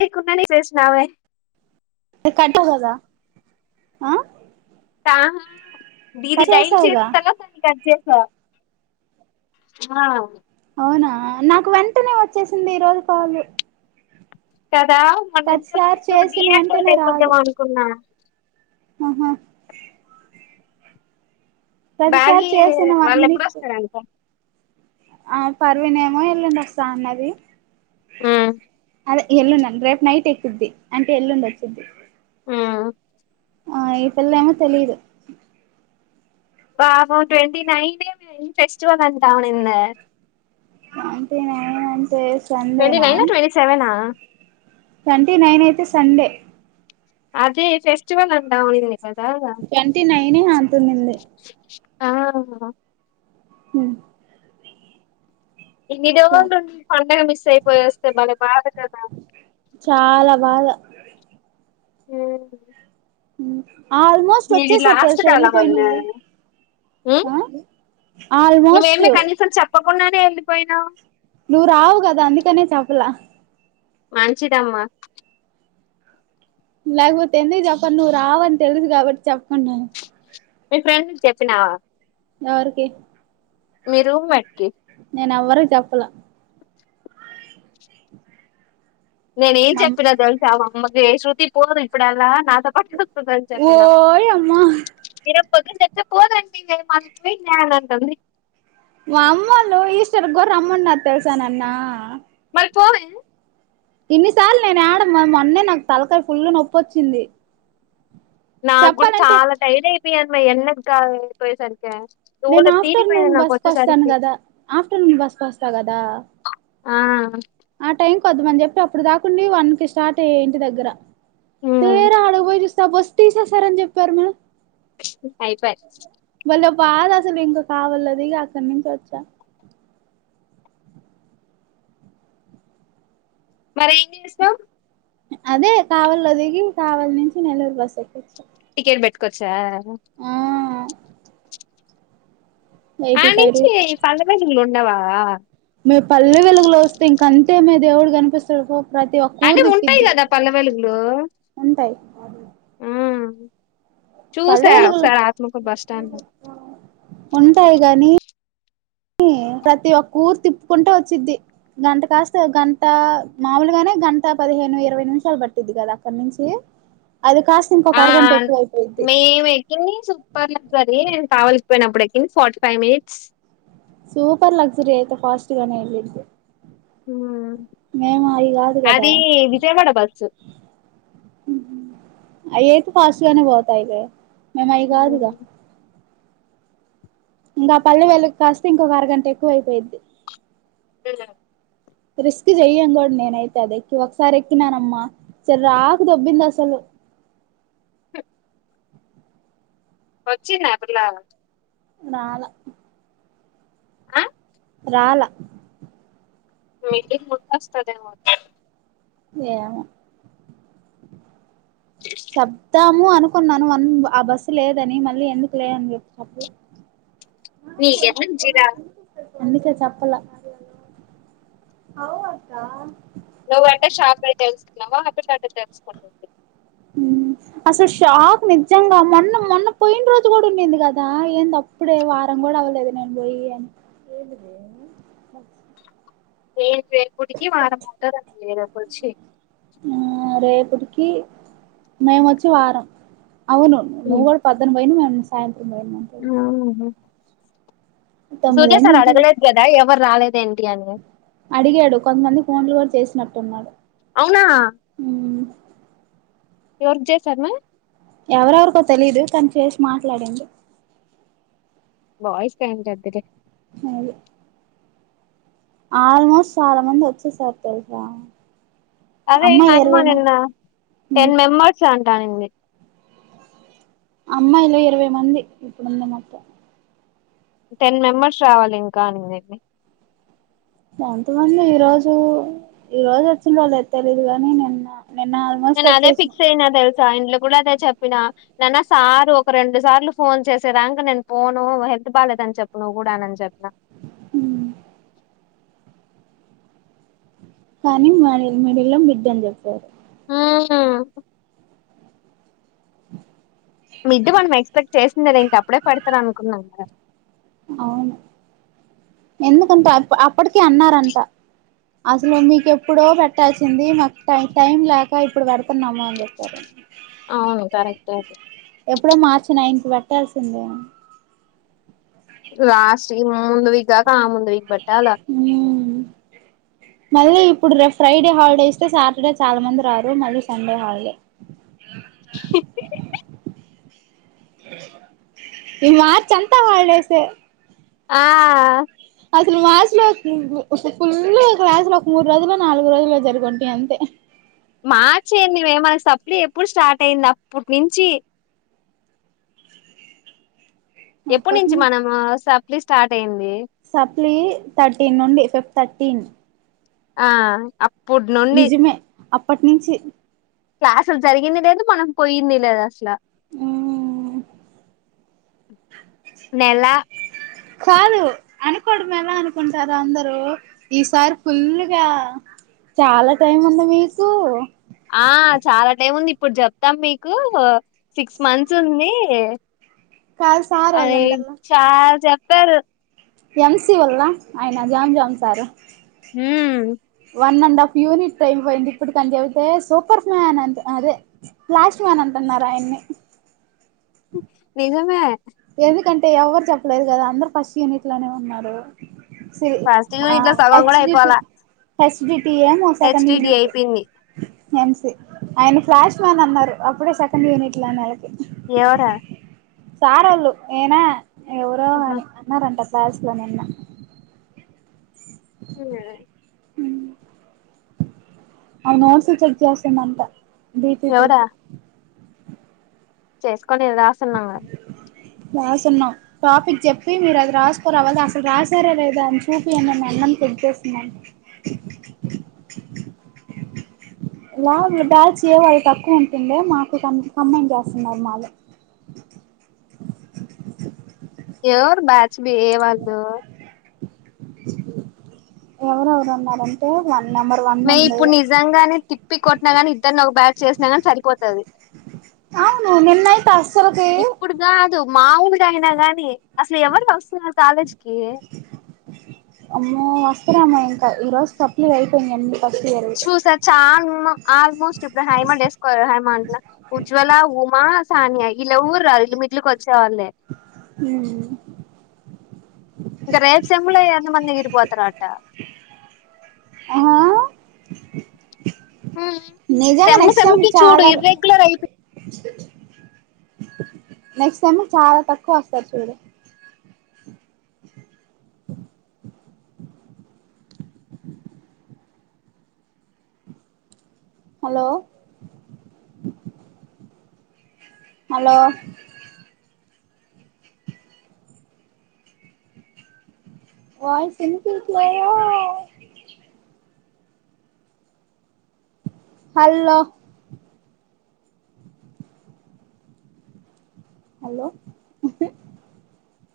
మీకున్నది వేసినవే కట్టవు కదా ఆ తా దీదిీ కట్ డయల్ చేసావుగా చేస్తున్న [unintelligible] ఆ అవునా నాకు వెంటనే వచ్చేసింది ఈ రోజు కాలు కదా మొన ఇంత డి చేసిన యాక్టివేట్ వెంటనే రాదు అయిపోతామ అనుకున్నా ఆహా ప్రతిసారి బ్యాగి చేసిన వన్ వాళ్ళు మినిట్ ఎప్పుడొస్తారంట ఆ పర్వినేమో ఎల్లుండి వస్తా అన్నది హ్మ్ ఎల్లుండండి రేపు నైట్ ఎక్కుద్ది అంటే ఎల్లుండి వచ్చిద్ది హ్మ్ ఆ ఈపిల్ల ఏమో తెలిదు పాపం ట్వంటీనైన్ ఫెస్టివల్ అంటాఉండింది అ అంతే అంతే సండే ట్వంటీ నా నైనా ట్వంటీ సెవెనా ట్వంటీ నైన్ అయితే సండే అదే ఫెస్టివల్ అంటా పోయింది ట్వంటీ నైనే అతుందింది ఆ హు ఇన్ని రోజులుండి పండుగ మిస్ అయిపోయోస్తే భలే బాధ కదా చాలా బాధ ఎ ఆల్మోస్ట్ వచ్చేసారు తెలుసా కాదా వెళ్ళిపోయినోళ్ళు మన్నా ఆ ఆల్మోస్ట్ నువ్వేమి కనీసం చెప్పకుండానే వెళ్ళిపోయినావు నువ్వు రావు కదా అందుకనే చెప్పలా మంచిదమ్మా లేకపోతే ఎందుకు చెప్పను నువ్వు రావని తెలుసు కాబట్టి చెప్పకుండా మీ ఫ్రెండ్ కి చెప్పినావా ఎవరికి మీ రూమ్మేట్ కి వరకి చెప్పలా నేను ఏం మా అమ్ చెప్పినా తెలుసా మాఅమ్మకి శ్రుతి పోదు ఇప్పుడెల్లా నాతో పాటు ఉంటదని చెప్పినా ఓయమ్మా [unintelligible] నంటంది వామ్మో నువ్వు ఈష్టర్ కి కూడా రమ్మన్నారు తెల్సా నన్ను మళ్ళీ పోవే ఇన్నిసార్లు నేను ఏడమ్మ మొన్నే నాకు తలకాయ ఫుల్లు నొప్పోచ్చింది నాకు కూడా చాలా టైడ్ అయిపోయాను మ్మాయ్ ఎన్న కఅయిపోయేసరి నేను ఆఫ్టర్నూన్ బస్సుకు వస్తాను వచ్చేసరికి కదా ఆఫ్టర్నూన్ బస్కు వస్తా కదా ఆ ఆ టైం కొద్దామని చెప్పి అప్పుడు దాకుండి వన్ కి స్టార్ట్ అయ్యా ఇంటి దగ్గర తీరా హ్మ్ ఆడకు పోయి చూస్తే ఆ బస్ తీసేసారని చెప్పారు మా అయిపో భలే బాధ అసలు ఇంకా కావలిలో దిగి ఇక అక్కడి నుంచి వచ్చా మరి ఏం చేసినవ్ అదే కావల్లో దిగి కావల నుంచి నెల్లూరు బస్ ఎక్కి వచ్చా టిఫిన్ పెట్టుకొచ్ఛా ఆ ఎయిటీ ఆడి ఫైవ్ రూ నుంచి ఈ పల్లె వెలుగులు ఉండవా మీ పల్లె వెలుగులో వస్తే ఇంక అంతేనే దేవుడు కనిపిస్తడు పో ప్రతి ఒక్క ఊరు అంటే ఉంటాయి తిప్పిద్ది కదా పల్లె వెలుగులు ఉంటాయి ఆ పల్లె చూసా వెలుగులు ఒకసారి ఆత్మకూర్ బస్ స్టాండ్ లో ఏ ప్రతి ఒక్క ఊరు తిప్పుకుంటా వచ్చిద్ది గంట కాస్తే గంట మామూలుగానే గంట పదిహేను హేను ఇరవై నిమిషాలు పట్టిది కదా అక్కడ నుంచి అది కాస్త ఇంకొక ఆ అరగంట ఎక్కువ అయిపోయిద్ది మేము ఎక్కింది సూపర్ లకారి నేను కావలసిపోయినప్పుడు ఎక్ in forty five minutes super luxury అయితే ఫస్ట్ గానే ఎల్లుది హ కదా అది విజయవాడ బస్సు ఏతే ఫాస్ట్గానే బతాయి మేము అయి కాదుగా ఇంకా పల్లె వేళ్ళకి కాస్తే ఇంకొక అరగంట ఎక్కువ అయిపోయిద్ది లే రిస్క్ చెయ్యం కూడా నేనైతే అది ఎక్కి ఒకసారి ఎక్కినానమ్మా సర రాకు దోబ్బింది అసలు చె వచ్చిందా ఆ పిల్లా నాల ఆ రాల మీిలి ముట్టస్తద మ ఏమో చెప్ధము అను కున్నాను వన్ ఆ బస్సు లేదని మళ్ళీ ఎందుకు లేని చెప్పి చెప్లే జీర ఎందుకా చెప్పలా అవు అక్క నువ్వ అంటే షాప్ అ తెలుసుకున్నావు హపీ టర్ తెలుసుకుందండి ఉ అసలు షాక్ నిజంగా మొన్న మొన్న పోయిన రోజు కూడా ఉండంది కదా ఏంది అప్పుడే వారం కూడా [unintelligible] ఏ రేపుటికి వారం అంటారంం లేరుపచ్చి ఆ రేపటికి మేమోచ్చి వారం అవును నువ్వు కూడ [unintelligible] మేము సా ఆ సూర్య తొమ్మిదయింది సార్ ఇంటికి అడగలేేద్ కదా ఎవరు రాలే అడిగాడు కొంతమంది ఫోన్లు కూడా చేసినట్టున్నాడు అవునా ఎవర్ చేసార్ మే ఎవరెవరికో తెలిదు కానీ చేసి మాట్లాడు బాయిస్ [unintelligible] హు ఆల్మోస్ట్ చాలా మంది వచ్చే సార్ తెలుస అదే అమో నిన్న టెన్ మెంబర్స్ అంటనినింది అమ్మాలో ఇరవై మంది ఇప్పుడుంది మోత్తం టెన్ మెంబర్స్ రావాలి ఇంకా అనింది ఎంతమంది ఈ రోజు ఈ రోజు వచ్చిన వాళ్ళు తెలిదు గాని నిన్న నిన్న ఆల్మోస్ట్ నేను అదే వచ్చేసిన ఫిక్స్ [unintelligible] ఇంట్లో కూడా అదే చెప్పినా నన్న సారు ఒక రెండు సార్లు ఫోన్ చేసరాాక నేను ఫోను ట్ బాలలేదని చెప్ప నువ్వు కూడా అని చెప్పినవు హు కానీ మడి మిడిల్లో బిడ్డ అని చెప్పారు ఆ మీడ్ మనం ఎక్స్పెక్ట్ చేసింది కదా ఇంక అప్పుడే పెడతార అనుకుంటన్నాం మదా అవును ఎందుకంటే అప్పటికే అన్నారంట అసలు మీకుెప్పుడో పెట్టాల్సింది మాకు టై టైం లేక ఇప్పుడు పెడుతున్నాము అని చెప్పారు అవును కరెక్ట్ అది ఎప్పుడో మార్చి నైన్ పెట్టాల్సిందే లాస్ట్ ఈ ముందు వీక్ కాక ఆ ముందు వీక్ పెట్టాలా మళ్ళీ ఇప్పుడు రేపు ఫ్రైడే హాలిడే ఇస్తే సాటర్డే చాలా మంది రారు మళ్ళీ సండే హాలిడే ఆ ఈ మార్చ్ అంతా హాలిడేస్ ఆ అసలు మాసులో ఫుల్ క్లాసులు ఒక మూడు రోజులు నాలుగు రోజుల్లో జరుగుంటాయి అంతే మార్చ మేమన సప్లి ఎప్పుడు స్టార్ట్ అయింది అప్పటి నుంచి ఎప్పుటి అప్పటి నుంచి మనము సప్లి స్టార్ట్ అయింది సప్లి థర్టీన్ నుండి ఫిఫ్ థర్టీన్ ఆ అప్పుడు నుండి నిజమే అప్పటి నుంచి క్లాసుల్ జరిగింది లేదు మనం పోయింది లేదు అస్సలా మ్మ్ నెలా కాదు అనుకోడం ఎలా అనుకుంటార అందరూ ఈసారి ఫుల్గా చాల టైం ఉంది మీకు ఆ చాలా టైం ఉంది ఇప్పుడు చెప్తాం మీకు సిక్స్ మంత్స్ ఉంది కాదు సార్ ఐ చాల్ చెప్పారు ఎంసీ ఓల ఆయన John John sir um one and half unit అయిపొయింది ఇప్పుడు తను చెబితే సూపర్ ఫ్యాన్ అంత ఆ అదే ఫ్లాష్మాన్ అంటున్నారాయణ్ని నిజమే ఎందుకంటే ఎవ్వర్ చెప్పలేదు కదా అందరు ఫస్ట్ యూనిట్ లోనే ఉన్నారు సి ఫస్ట్ ఆ యూనిట్ లో సగం హెచ్ కూడా డీటి అయిపోవాల హెచ్ పి ఏమో సెకండ్ హెచ్డిడి యూనిట్ అయిపోయింది ఎంసి ఆయన ఫ్లాష్ మ్యాన్ అన్నారు అప్పుడే సెకండ్ యూనిట్లు అన్నారు ఎవరా సారోళ్ళు ఏనా ఎవరో ఆహా అని అన్నారంట సార్స్ లో నిన్న [unintelligible] ఆమె నోడ్స్ చెక్ చేస్తుందంట బి పి టి ఎవరా చేసుకొని రాస్తున్నాం గద రాసున్నాం టాపిక్ జెప్పి మీరు అది రాసుకోరావళ్ళ అసలు రాసారా లేదా అని చూపి అన్నను నన్ను చెక్ చేస్తున్నాను లావు బ్యాచ్ యో వాళ్ళు తక్కువ ఉంటుండే మాకు క కమైండ్ చేస్తున్నారు మాళు ఎవరు బ్యాచ్ బి ఏ వాళ్ళు ఎవరెవరు అన్నారు అంటే ఇగ మే ఇప్పుడు నిజంగానే తిప్పి కొట్టినా గాని ఇద్దరిని ఒక బ్యాచ్ చేసినా గని సరిపోతది అవును నిన్న అయితే అసలుకి మా ఊరైన గానీ అసలు ఎవరు వస్తున్నారు కాలేజ్ కి అమ్మో వస్తారేమో ఇంకా ఈ రోజు సప్లై అయిపోయింది చూసా చాల్ ఆల్మోస్ట్ ఇప్పుడు హైమండేసుకోవ హైమండ్ల ఉజ్వల ఉమా సానియా ఈళ్ళెవ్వరు రారు ఇ మిట్లు కొద్ చ్చేవాళ్ళే ఇంక రేపుసెమ్ములే ఎంత మంది ఎగిరిపోతరట ఆహా ఊ నిజంగా సెమ్ము నెక్స్ట్ టైం సెమ్ముకి చూడు చాలా ఇర్రెగ్యులర్ అయిపొ నెక్స్ట్ సెమ్ చాల తక్కువ వస్తారు చూడు హలో హలో వాయిస్ ఇనిపియిట్లేదో హల్లో హలో ఉహు